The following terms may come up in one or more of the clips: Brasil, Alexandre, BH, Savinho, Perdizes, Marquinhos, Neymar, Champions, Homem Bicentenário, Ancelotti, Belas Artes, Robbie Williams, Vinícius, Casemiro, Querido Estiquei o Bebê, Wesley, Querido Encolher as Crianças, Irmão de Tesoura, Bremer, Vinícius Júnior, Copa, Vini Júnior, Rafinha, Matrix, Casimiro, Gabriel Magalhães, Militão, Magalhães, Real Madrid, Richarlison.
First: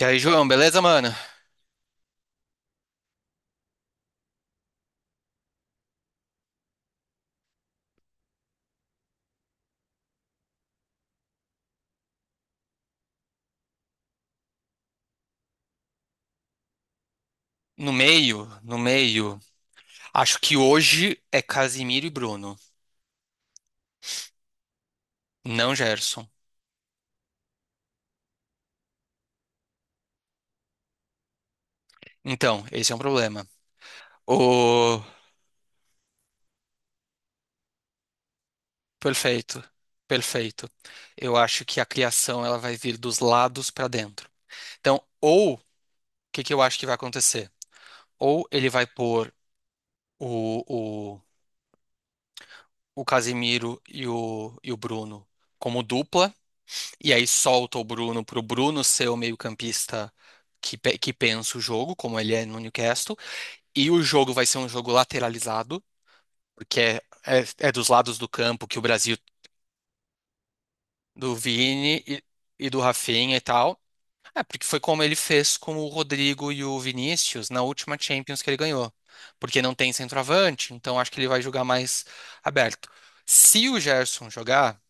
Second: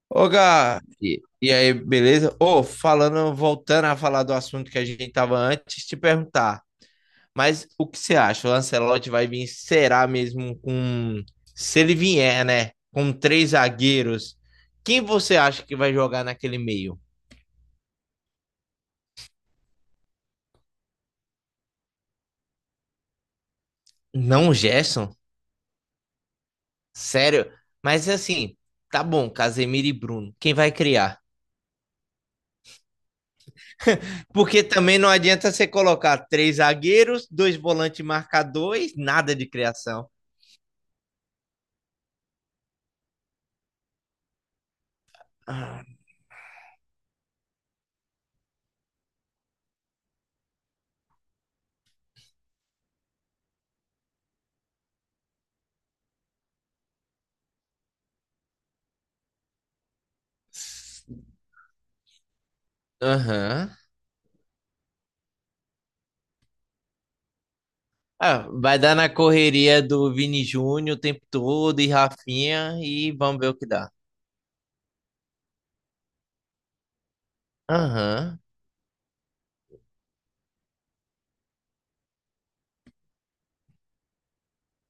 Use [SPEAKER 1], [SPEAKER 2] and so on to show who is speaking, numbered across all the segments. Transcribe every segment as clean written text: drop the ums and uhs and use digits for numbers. [SPEAKER 1] E aí,
[SPEAKER 2] Ô,
[SPEAKER 1] João, beleza,
[SPEAKER 2] Gá,
[SPEAKER 1] mano?
[SPEAKER 2] e aí, beleza? Ô, falando, voltando a falar do assunto que a gente tava antes, te perguntar, mas o que você acha? O Ancelotti vai vir, será mesmo com, se ele vier, né, com três zagueiros, quem você acha que vai jogar naquele meio?
[SPEAKER 1] No meio, no meio. Acho que hoje é Casimiro e Bruno,
[SPEAKER 2] Não o Gerson?
[SPEAKER 1] não Gerson.
[SPEAKER 2] Sério? Mas assim, tá bom, Casemiro e Bruno, quem vai criar?
[SPEAKER 1] Então, esse é um problema.
[SPEAKER 2] Porque também
[SPEAKER 1] O
[SPEAKER 2] não adianta você colocar três zagueiros, dois volantes marcadores, nada de
[SPEAKER 1] perfeito,
[SPEAKER 2] criação.
[SPEAKER 1] perfeito. Eu acho que a criação ela vai vir dos lados pra dentro. Então, ou o que que eu acho que vai acontecer? Ou ele vai pôr o, o, o Casimiro e o Bruno como dupla. E aí solta o Bruno pro Bruno ser o meio-campista que, que
[SPEAKER 2] Ah.
[SPEAKER 1] pensa o jogo, como ele é no Newcastle.
[SPEAKER 2] Aham.
[SPEAKER 1] E o jogo vai ser um jogo lateralizado, porque é dos lados do
[SPEAKER 2] Ah,
[SPEAKER 1] campo que
[SPEAKER 2] vai
[SPEAKER 1] o
[SPEAKER 2] dar na
[SPEAKER 1] Brasil,
[SPEAKER 2] correria do Vini Júnior o tempo
[SPEAKER 1] do
[SPEAKER 2] todo e
[SPEAKER 1] Vini e
[SPEAKER 2] Rafinha
[SPEAKER 1] do
[SPEAKER 2] e
[SPEAKER 1] Rafinha
[SPEAKER 2] vamos
[SPEAKER 1] e
[SPEAKER 2] ver o que
[SPEAKER 1] tal.
[SPEAKER 2] dá.
[SPEAKER 1] É, porque foi como ele fez com o Rodrigo e o Vinícius na última Champions
[SPEAKER 2] Aham.
[SPEAKER 1] que ele ganhou. Porque não tem centroavante, então acho que ele vai jogar mais aberto. Se o Gerson jogar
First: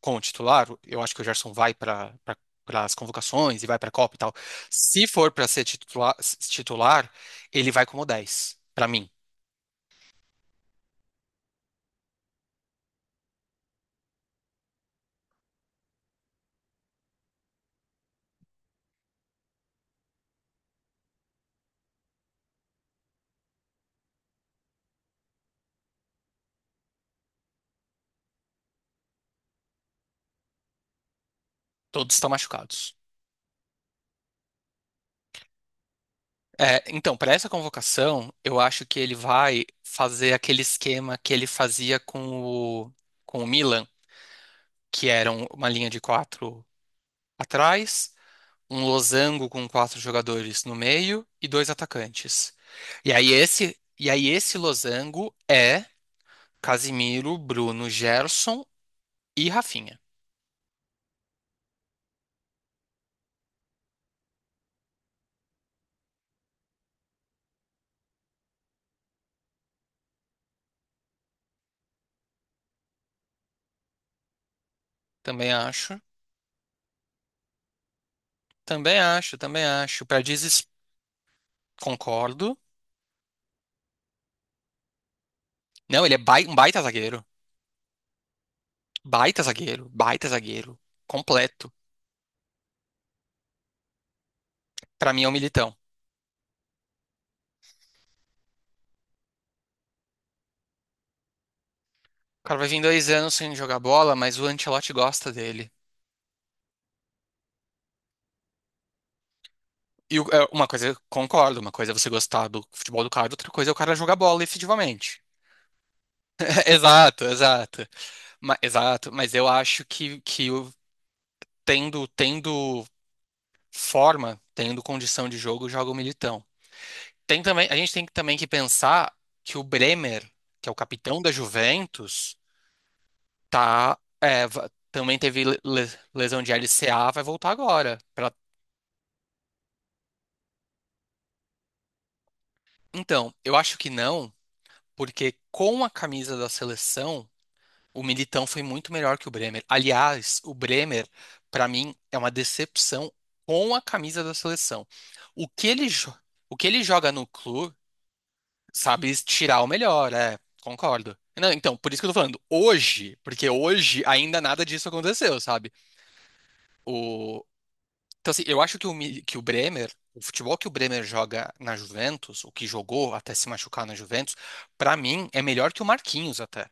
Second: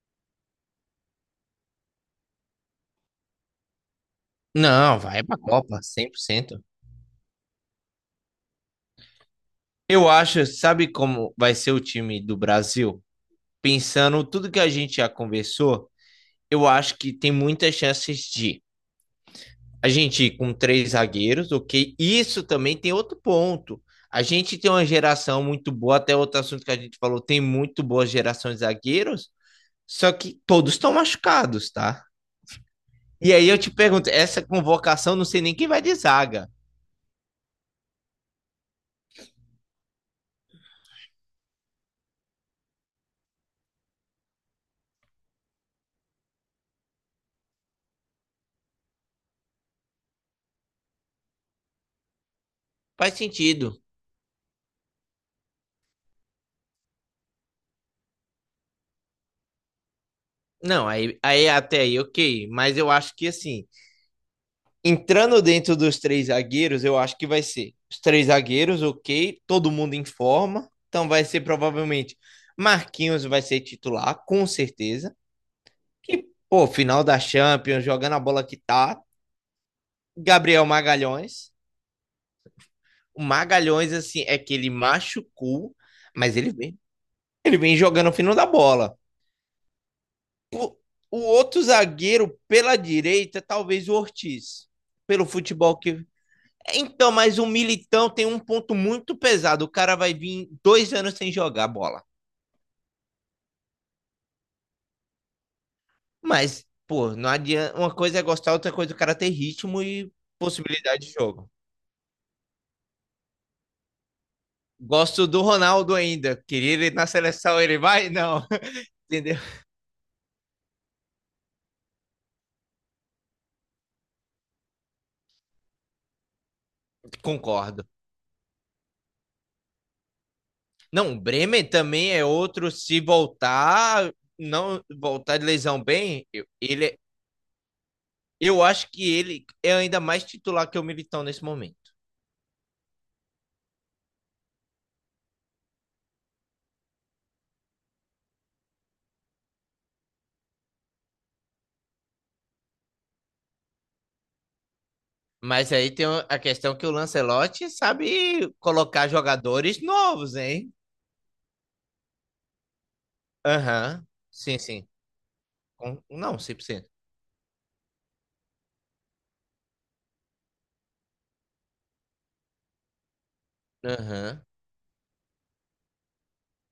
[SPEAKER 1] como titular, eu acho que o Gerson vai para para as convocações e vai para a Copa e tal.
[SPEAKER 2] Não,
[SPEAKER 1] Se
[SPEAKER 2] vai
[SPEAKER 1] for
[SPEAKER 2] pra
[SPEAKER 1] para ser
[SPEAKER 2] Copa, cem
[SPEAKER 1] titular,
[SPEAKER 2] por cento
[SPEAKER 1] titular, ele vai como dez para mim.
[SPEAKER 2] Eu acho, sabe como vai ser o time do Brasil? Pensando tudo que a gente já conversou, eu acho que tem muitas chances de a gente ir com três zagueiros, ok? Isso também tem outro ponto. A gente tem uma geração muito boa, até outro assunto que a gente falou, tem muito boa geração de zagueiros. Só que todos estão machucados, tá?
[SPEAKER 1] Todos estão machucados.
[SPEAKER 2] E aí eu te pergunto, essa convocação não sei nem quem vai de zaga.
[SPEAKER 1] É, então, para essa convocação, eu acho que ele vai fazer aquele esquema que ele fazia com o, com o Milan, que era uma linha de quatro atrás, um losango com quatro jogadores no meio e dois atacantes. E
[SPEAKER 2] Faz
[SPEAKER 1] aí esse,
[SPEAKER 2] sentido.
[SPEAKER 1] e aí esse losango é Casimiro, Bruno, Gerson e Rafinha.
[SPEAKER 2] Não, aí, até aí, ok. Mas eu acho que assim, entrando dentro dos três zagueiros, eu acho que vai ser os três zagueiros, ok. Todo mundo em forma. Então vai ser provavelmente Marquinhos vai ser titular, com certeza.
[SPEAKER 1] Também acho.
[SPEAKER 2] E, pô, final da Champions, jogando a bola que
[SPEAKER 1] Também
[SPEAKER 2] tá.
[SPEAKER 1] acho, também acho.
[SPEAKER 2] Gabriel
[SPEAKER 1] Perdizes,
[SPEAKER 2] Magalhães.
[SPEAKER 1] concordo.
[SPEAKER 2] O Magalhães, assim, é que ele machucou,
[SPEAKER 1] Não, ele é
[SPEAKER 2] mas ele
[SPEAKER 1] um
[SPEAKER 2] vem
[SPEAKER 1] baita zagueiro.
[SPEAKER 2] Ele vem jogando o fino da bola.
[SPEAKER 1] Baita zagueiro, baita
[SPEAKER 2] O,
[SPEAKER 1] zagueiro.
[SPEAKER 2] o outro
[SPEAKER 1] Completo.
[SPEAKER 2] zagueiro pela direita, talvez o Ortiz,
[SPEAKER 1] Pra mim
[SPEAKER 2] pelo
[SPEAKER 1] é um militão.
[SPEAKER 2] futebol que. Então, mas o Militão tem um ponto muito pesado. O cara vai vir 2 anos sem jogar bola.
[SPEAKER 1] O cara vai vir dois anos sem jogar bola, mas o Ancelotti gosta dele.
[SPEAKER 2] Mas, pô, não adianta. Uma coisa é gostar, outra coisa é o cara ter ritmo e
[SPEAKER 1] É, uma coisa, eu
[SPEAKER 2] possibilidade de jogo.
[SPEAKER 1] concordo, uma coisa é você gostar do futebol do cara, outra coisa é o cara jogar bola efetivamente.
[SPEAKER 2] Gosto do Ronaldo ainda. Queria ele na
[SPEAKER 1] Exato,
[SPEAKER 2] seleção, ele
[SPEAKER 1] exato.
[SPEAKER 2] vai? Não.
[SPEAKER 1] Exato, mas
[SPEAKER 2] Entendeu?
[SPEAKER 1] eu acho que, tendo, tendo forma, tendo condição de jogo, joga o Militão. Tem também, a
[SPEAKER 2] Concordo.
[SPEAKER 1] gente tem também que pensar que o Bremer, que é o
[SPEAKER 2] Não, o
[SPEAKER 1] capitão da
[SPEAKER 2] Bremer também é
[SPEAKER 1] Juventus,
[SPEAKER 2] outro. Se
[SPEAKER 1] tá,
[SPEAKER 2] voltar,
[SPEAKER 1] é,
[SPEAKER 2] não
[SPEAKER 1] também
[SPEAKER 2] voltar
[SPEAKER 1] teve
[SPEAKER 2] de lesão bem,
[SPEAKER 1] lesão de LCA, vai voltar agora.
[SPEAKER 2] eu acho que ele é ainda mais titular que o Militão nesse momento.
[SPEAKER 1] Então, eu acho que não, porque com a camisa da seleção, o Militão foi muito melhor que o Bremer. Aliás, o Bremer, pra mim, é uma decepção com a camisa da seleção. O que
[SPEAKER 2] Mas aí tem a
[SPEAKER 1] o que
[SPEAKER 2] questão
[SPEAKER 1] ele
[SPEAKER 2] que o
[SPEAKER 1] joga no
[SPEAKER 2] Lancelotti
[SPEAKER 1] clube,
[SPEAKER 2] sabe colocar
[SPEAKER 1] sabe tirar o
[SPEAKER 2] jogadores
[SPEAKER 1] melhor,
[SPEAKER 2] novos,
[SPEAKER 1] é,
[SPEAKER 2] hein?
[SPEAKER 1] concordo. Não, então, por isso que eu tô falando hoje, porque hoje
[SPEAKER 2] Aham.
[SPEAKER 1] ainda
[SPEAKER 2] Sim,
[SPEAKER 1] nada disso
[SPEAKER 2] sim.
[SPEAKER 1] aconteceu, sabe?
[SPEAKER 2] Não, 100%.
[SPEAKER 1] O... Então, assim, eu acho que que o Bremer, o futebol que o Bremer joga na Juventus, o que jogou até se machucar na Juventus,
[SPEAKER 2] Aham.
[SPEAKER 1] pra mim é melhor que o Marquinhos até.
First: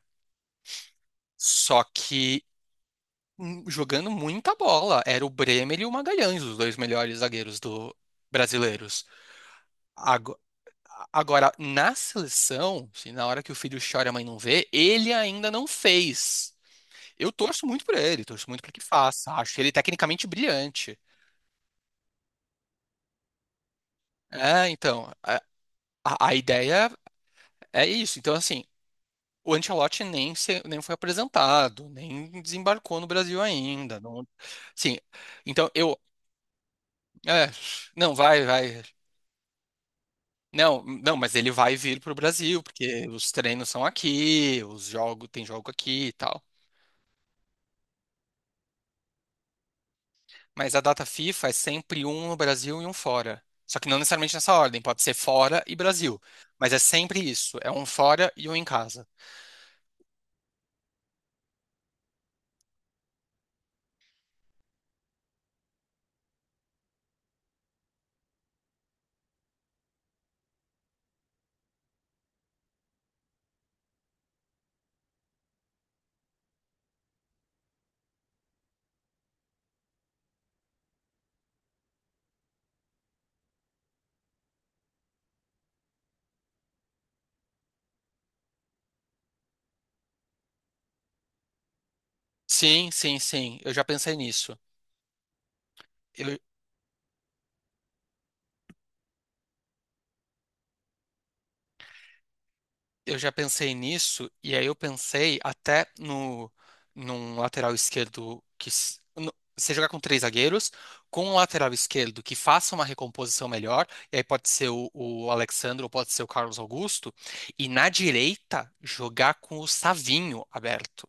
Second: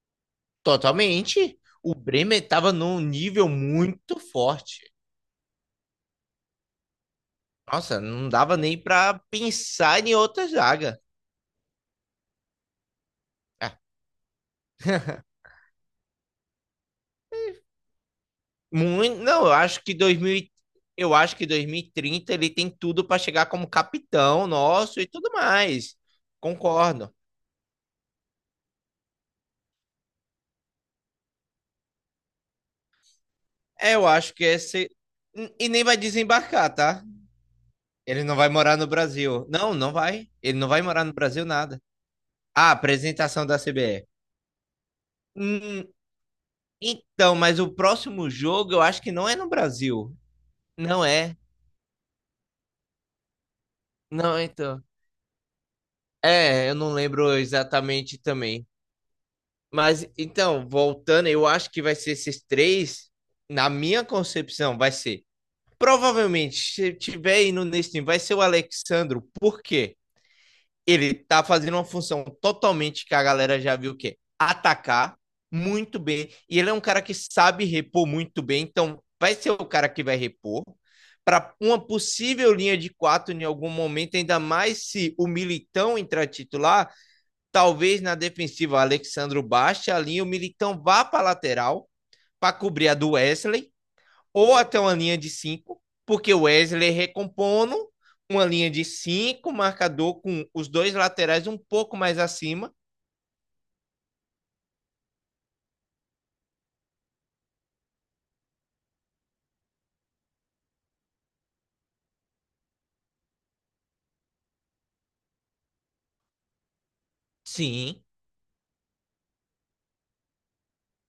[SPEAKER 2] Totalmente.
[SPEAKER 1] Só
[SPEAKER 2] O Bremer
[SPEAKER 1] que
[SPEAKER 2] estava num nível
[SPEAKER 1] jogando
[SPEAKER 2] muito
[SPEAKER 1] muita
[SPEAKER 2] forte.
[SPEAKER 1] bola, era o Bremer e o Magalhães, os dois melhores zagueiros do
[SPEAKER 2] Nossa, não dava nem
[SPEAKER 1] brasileiros.
[SPEAKER 2] para pensar em outra zaga.
[SPEAKER 1] Agora, na seleção, se na hora que o
[SPEAKER 2] Ah,
[SPEAKER 1] filho chora e a mãe não vê, ele ainda não fez. Eu torço muito por ele, torço muito para que
[SPEAKER 2] muito,
[SPEAKER 1] faça.
[SPEAKER 2] não,
[SPEAKER 1] Acho ele
[SPEAKER 2] eu acho que
[SPEAKER 1] tecnicamente
[SPEAKER 2] 2000, e-
[SPEAKER 1] brilhante.
[SPEAKER 2] eu acho que 2030 ele tem tudo para chegar como capitão
[SPEAKER 1] É,
[SPEAKER 2] nosso e
[SPEAKER 1] então,
[SPEAKER 2] tudo mais.
[SPEAKER 1] a ideia
[SPEAKER 2] Concordo.
[SPEAKER 1] é isso. Então, assim, o Ancelotti nem, nem foi apresentado, nem desembarcou no Brasil
[SPEAKER 2] É,
[SPEAKER 1] ainda.
[SPEAKER 2] eu
[SPEAKER 1] Não,
[SPEAKER 2] acho que esse
[SPEAKER 1] sim,
[SPEAKER 2] e
[SPEAKER 1] então
[SPEAKER 2] nem vai
[SPEAKER 1] eu.
[SPEAKER 2] desembarcar, tá?
[SPEAKER 1] É, não,
[SPEAKER 2] Ele não
[SPEAKER 1] vai,
[SPEAKER 2] vai morar
[SPEAKER 1] vai.
[SPEAKER 2] no Brasil. Não, não vai. Ele não vai
[SPEAKER 1] Não,
[SPEAKER 2] morar no
[SPEAKER 1] não, mas
[SPEAKER 2] Brasil
[SPEAKER 1] ele vai
[SPEAKER 2] nada.
[SPEAKER 1] vir para o Brasil,
[SPEAKER 2] Ah,
[SPEAKER 1] porque os
[SPEAKER 2] apresentação da
[SPEAKER 1] treinos são
[SPEAKER 2] CBE.
[SPEAKER 1] aqui, os jogos, tem jogo
[SPEAKER 2] Hum,
[SPEAKER 1] aqui e tal.
[SPEAKER 2] então, mas o próximo jogo eu acho que não é no Brasil.
[SPEAKER 1] Mas a
[SPEAKER 2] Não
[SPEAKER 1] data
[SPEAKER 2] é.
[SPEAKER 1] FIFA é sempre um no Brasil e um fora. Só que não necessariamente
[SPEAKER 2] Não,
[SPEAKER 1] nessa ordem,
[SPEAKER 2] então.
[SPEAKER 1] pode ser fora e Brasil.
[SPEAKER 2] É,
[SPEAKER 1] Mas
[SPEAKER 2] eu
[SPEAKER 1] é
[SPEAKER 2] não
[SPEAKER 1] sempre
[SPEAKER 2] lembro
[SPEAKER 1] isso, é um
[SPEAKER 2] exatamente
[SPEAKER 1] fora e um em
[SPEAKER 2] também.
[SPEAKER 1] casa.
[SPEAKER 2] Mas então, voltando, eu acho que vai ser esses três, na minha concepção, vai ser. Provavelmente, se tiver indo nesse time, vai ser o Alexandro, porque ele tá fazendo uma função totalmente que a galera já viu que é atacar muito bem. E ele é um cara que sabe repor muito bem, então vai ser o cara que vai repor para uma possível linha de quatro em algum momento, ainda mais se o Militão entrar titular. Talvez na defensiva, o Alexandro baixe a linha, o Militão vá para a lateral para cobrir
[SPEAKER 1] Sim,
[SPEAKER 2] a do
[SPEAKER 1] sim, sim,
[SPEAKER 2] Wesley
[SPEAKER 1] eu já pensei nisso.
[SPEAKER 2] ou até uma linha de cinco, porque
[SPEAKER 1] Eu,
[SPEAKER 2] o Wesley recompondo uma linha de 5 marcador com os dois laterais um pouco mais acima.
[SPEAKER 1] eu já pensei nisso, e aí eu pensei até no, num lateral esquerdo que. Você jogar com três zagueiros, com um lateral esquerdo que faça uma recomposição melhor, e aí pode ser o Alexandre ou pode ser o Carlos Augusto, e na
[SPEAKER 2] Sim,
[SPEAKER 1] direita jogar com o Savinho aberto.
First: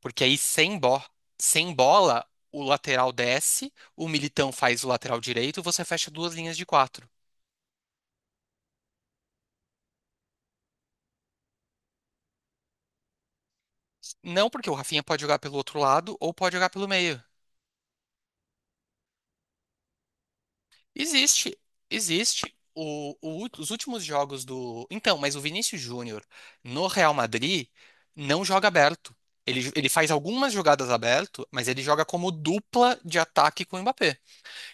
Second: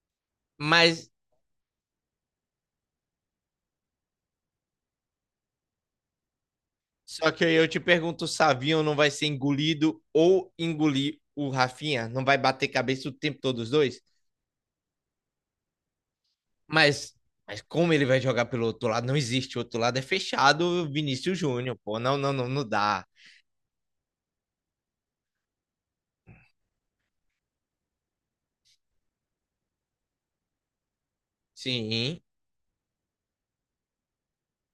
[SPEAKER 1] Porque aí
[SPEAKER 2] mas
[SPEAKER 1] sem bola, o lateral desce, o Militão faz o lateral direito, você fecha duas linhas de quatro.
[SPEAKER 2] só que eu te pergunto, o Savinho não vai ser engolido ou engolir o Rafinha? Não vai bater cabeça o tempo todo os dois?
[SPEAKER 1] Não porque o Rafinha pode jogar pelo outro lado ou pode jogar pelo
[SPEAKER 2] Mas,
[SPEAKER 1] meio.
[SPEAKER 2] mas como ele vai jogar pelo outro lado? Não existe. O outro lado é fechado, Vinícius
[SPEAKER 1] Existe,
[SPEAKER 2] Júnior, pô. Não, não, não,
[SPEAKER 1] existe.
[SPEAKER 2] não dá.
[SPEAKER 1] Os últimos jogos do. Então, mas o Vinícius Júnior no Real Madrid não joga aberto. Ele faz algumas jogadas aberto, mas ele joga
[SPEAKER 2] Sim.
[SPEAKER 1] como dupla de ataque com o Mbappé.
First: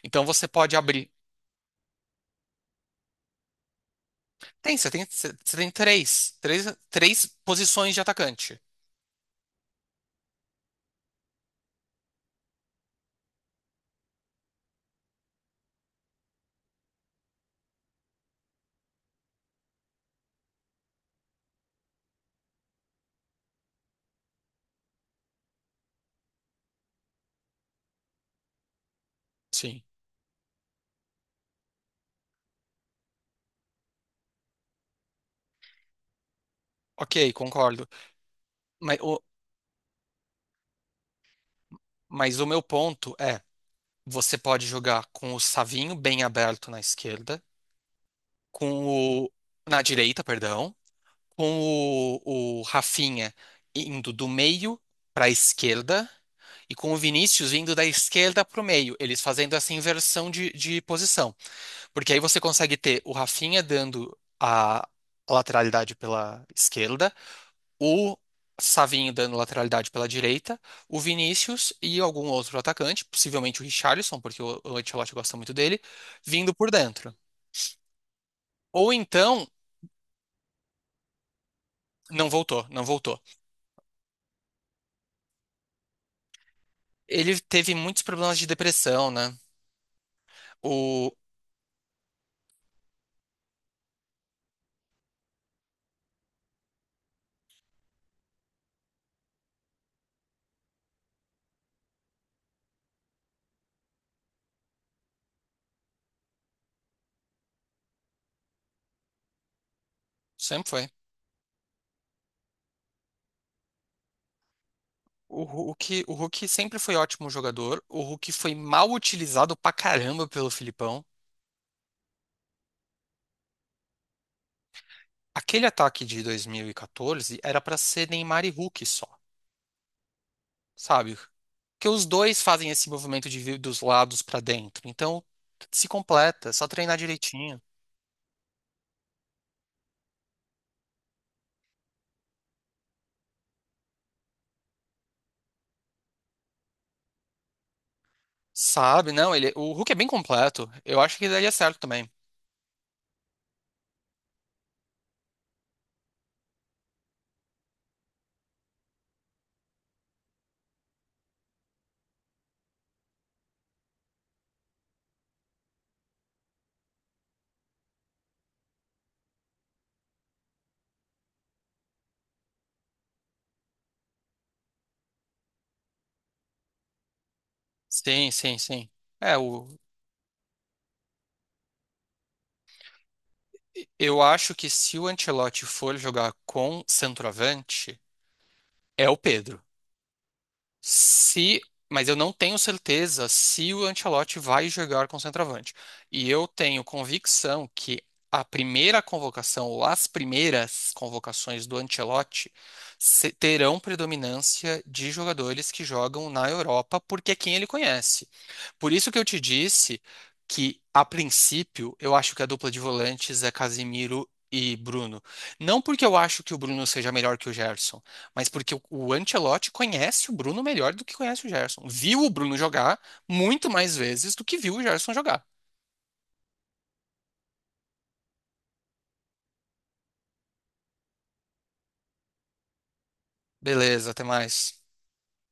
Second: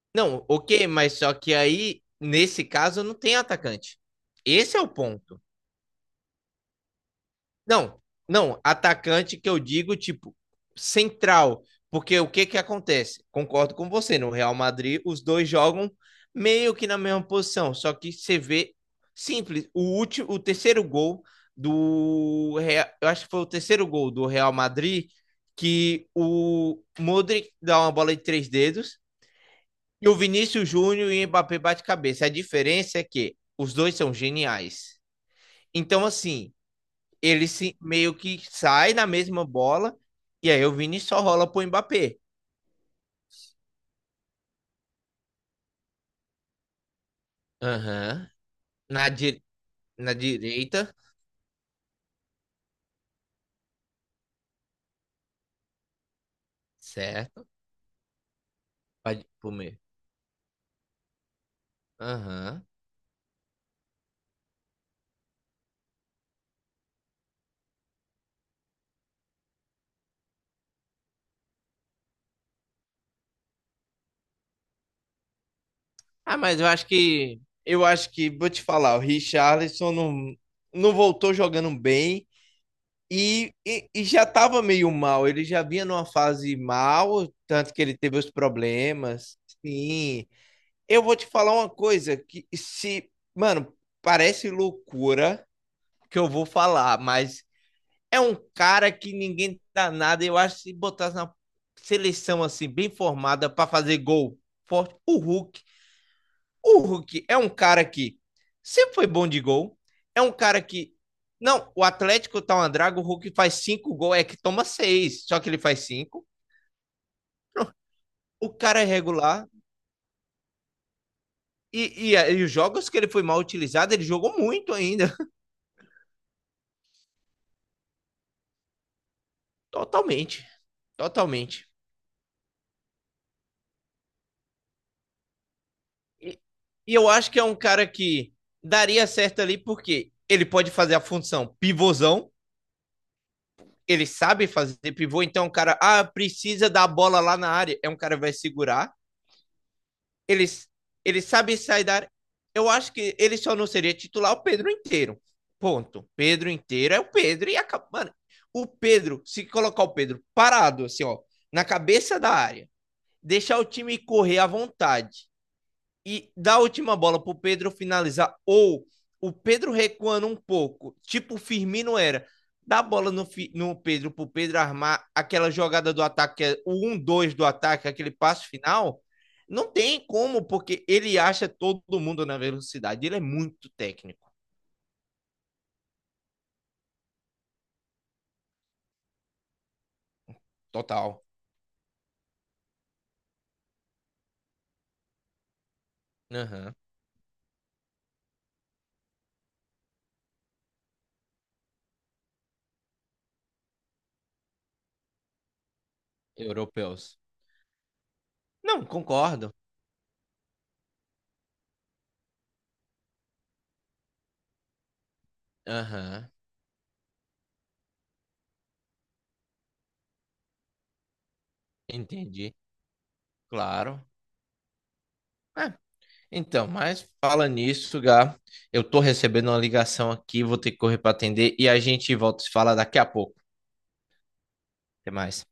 [SPEAKER 1] Então
[SPEAKER 2] Não,
[SPEAKER 1] você pode
[SPEAKER 2] ok,
[SPEAKER 1] abrir.
[SPEAKER 2] mas só que aí, nesse caso, não tem atacante.
[SPEAKER 1] Tem,
[SPEAKER 2] Esse é
[SPEAKER 1] você
[SPEAKER 2] o
[SPEAKER 1] tem, você
[SPEAKER 2] ponto.
[SPEAKER 1] tem três posições de
[SPEAKER 2] Não,
[SPEAKER 1] atacante.
[SPEAKER 2] não, atacante que eu digo, tipo, central. Porque o que que acontece? Concordo com você, no Real Madrid os dois jogam meio que na mesma posição, só que você vê simples, o último, o terceiro gol do Real, eu acho que foi o terceiro gol do Real Madrid que o Modric dá uma bola de três dedos
[SPEAKER 1] Sim.
[SPEAKER 2] e o Vinícius Júnior e o Mbappé bate cabeça. A diferença é que os dois são geniais. Então assim,
[SPEAKER 1] Ok,
[SPEAKER 2] ele se
[SPEAKER 1] concordo.
[SPEAKER 2] meio que sai
[SPEAKER 1] Mas
[SPEAKER 2] na
[SPEAKER 1] o,
[SPEAKER 2] mesma bola e aí o Vini só rola pro Mbappé.
[SPEAKER 1] mas o meu ponto é, você pode jogar com o Savinho bem aberto na esquerda,
[SPEAKER 2] Aham. Na,
[SPEAKER 1] com o,
[SPEAKER 2] di
[SPEAKER 1] na
[SPEAKER 2] na
[SPEAKER 1] direita, perdão,
[SPEAKER 2] direita,
[SPEAKER 1] o Rafinha indo do meio para a esquerda e com o
[SPEAKER 2] certo?
[SPEAKER 1] Vinícius vindo da esquerda para o meio, eles
[SPEAKER 2] Pode pro
[SPEAKER 1] fazendo essa
[SPEAKER 2] meio.
[SPEAKER 1] inversão de posição. Porque aí você
[SPEAKER 2] Aham.
[SPEAKER 1] consegue ter o Rafinha dando a lateralidade pela esquerda, o Savinho dando lateralidade pela direita, o Vinícius e algum outro atacante, possivelmente o Richarlison, porque o Ancelotti gosta muito dele,
[SPEAKER 2] Ah,
[SPEAKER 1] vindo
[SPEAKER 2] mas eu
[SPEAKER 1] por
[SPEAKER 2] acho
[SPEAKER 1] dentro.
[SPEAKER 2] que vou te
[SPEAKER 1] Ou
[SPEAKER 2] falar, o
[SPEAKER 1] então,
[SPEAKER 2] Richarlison não voltou jogando bem
[SPEAKER 1] não voltou, não voltou.
[SPEAKER 2] e já tava meio mal, ele já vinha numa fase mal,
[SPEAKER 1] Ele
[SPEAKER 2] tanto
[SPEAKER 1] teve
[SPEAKER 2] que ele
[SPEAKER 1] muitos
[SPEAKER 2] teve os
[SPEAKER 1] problemas de depressão, né?
[SPEAKER 2] problemas. Sim. Eu
[SPEAKER 1] O
[SPEAKER 2] vou te falar uma coisa que se, mano, parece loucura, que eu vou falar, mas é um cara que ninguém dá nada. Eu acho que se botasse na seleção assim, bem formada, para fazer gol forte, o Hulk. O Hulk é um cara que sempre foi bom de gol. É um cara
[SPEAKER 1] sempre foi.
[SPEAKER 2] que. Não, o Atlético tá uma draga, o Hulk faz cinco gols, é que toma seis, só que ele faz
[SPEAKER 1] O
[SPEAKER 2] cinco.
[SPEAKER 1] Hulk sempre foi ótimo jogador. O Hulk
[SPEAKER 2] O
[SPEAKER 1] foi
[SPEAKER 2] cara é
[SPEAKER 1] mal
[SPEAKER 2] regular.
[SPEAKER 1] utilizado pra caramba pelo Filipão.
[SPEAKER 2] E os jogos que ele foi mal utilizado, ele jogou muito ainda.
[SPEAKER 1] Aquele ataque de 2014 era pra ser Neymar e Hulk só.
[SPEAKER 2] Totalmente.
[SPEAKER 1] Sabe?
[SPEAKER 2] Totalmente.
[SPEAKER 1] Porque os dois fazem esse movimento de vir dos lados pra dentro. Então, se
[SPEAKER 2] E
[SPEAKER 1] completa, é só treinar
[SPEAKER 2] eu acho que é um
[SPEAKER 1] direitinho.
[SPEAKER 2] cara que daria certo ali, porque ele pode fazer a função pivôzão, ele sabe fazer pivô, então o cara, ah, precisa da bola lá na área, é um cara que vai segurar,
[SPEAKER 1] Sabe? Não, ele, o Hulk é bem
[SPEAKER 2] ele,
[SPEAKER 1] completo. Eu acho
[SPEAKER 2] ele
[SPEAKER 1] que daria
[SPEAKER 2] sabe
[SPEAKER 1] certo
[SPEAKER 2] sair da
[SPEAKER 1] também.
[SPEAKER 2] área. Eu acho que ele só não seria titular o Pedro inteiro. Ponto. Pedro inteiro é o Pedro e acaba. Mano, o Pedro, se colocar o Pedro parado, assim, ó, na cabeça da área, deixar o time correr à vontade, e dá a última bola para o Pedro finalizar, ou o Pedro recuando um pouco, tipo o Firmino era, dá a bola no Pedro para o Pedro armar aquela jogada do ataque, o 1-2 do ataque, aquele
[SPEAKER 1] Sim,
[SPEAKER 2] passo
[SPEAKER 1] sim, sim.
[SPEAKER 2] final,
[SPEAKER 1] É,
[SPEAKER 2] não
[SPEAKER 1] o,
[SPEAKER 2] tem como, porque ele acha todo mundo na velocidade, ele é muito
[SPEAKER 1] eu
[SPEAKER 2] técnico.
[SPEAKER 1] acho que se o Ancelotti for jogar com centroavante, é o Pedro.
[SPEAKER 2] Total.
[SPEAKER 1] Se, mas eu não tenho certeza se o Ancelotti vai jogar com centroavante. E eu
[SPEAKER 2] Uhum.
[SPEAKER 1] tenho convicção que a primeira convocação ou as primeiras convocações do Ancelotti terão predominância de jogadores que jogam na Europa,
[SPEAKER 2] Europeus.
[SPEAKER 1] porque é quem ele conhece.
[SPEAKER 2] Não,
[SPEAKER 1] Por isso que eu te
[SPEAKER 2] concordo.
[SPEAKER 1] disse que, a princípio, eu acho que a dupla de volantes é Casimiro e Bruno. Não porque
[SPEAKER 2] Aham.
[SPEAKER 1] eu
[SPEAKER 2] Uhum.
[SPEAKER 1] acho que o Bruno seja melhor que o Gerson, mas porque o Ancelotti conhece o Bruno melhor do que conhece o Gerson. Viu o Bruno
[SPEAKER 2] Entendi.
[SPEAKER 1] jogar muito mais
[SPEAKER 2] Claro.
[SPEAKER 1] vezes do que viu o Gerson jogar.
[SPEAKER 2] É, então, mas fala nisso, Gá. Eu tô recebendo uma ligação aqui, vou ter que correr para atender e a gente volta a se falar daqui a pouco.
[SPEAKER 1] Beleza, até mais.
[SPEAKER 2] Até mais.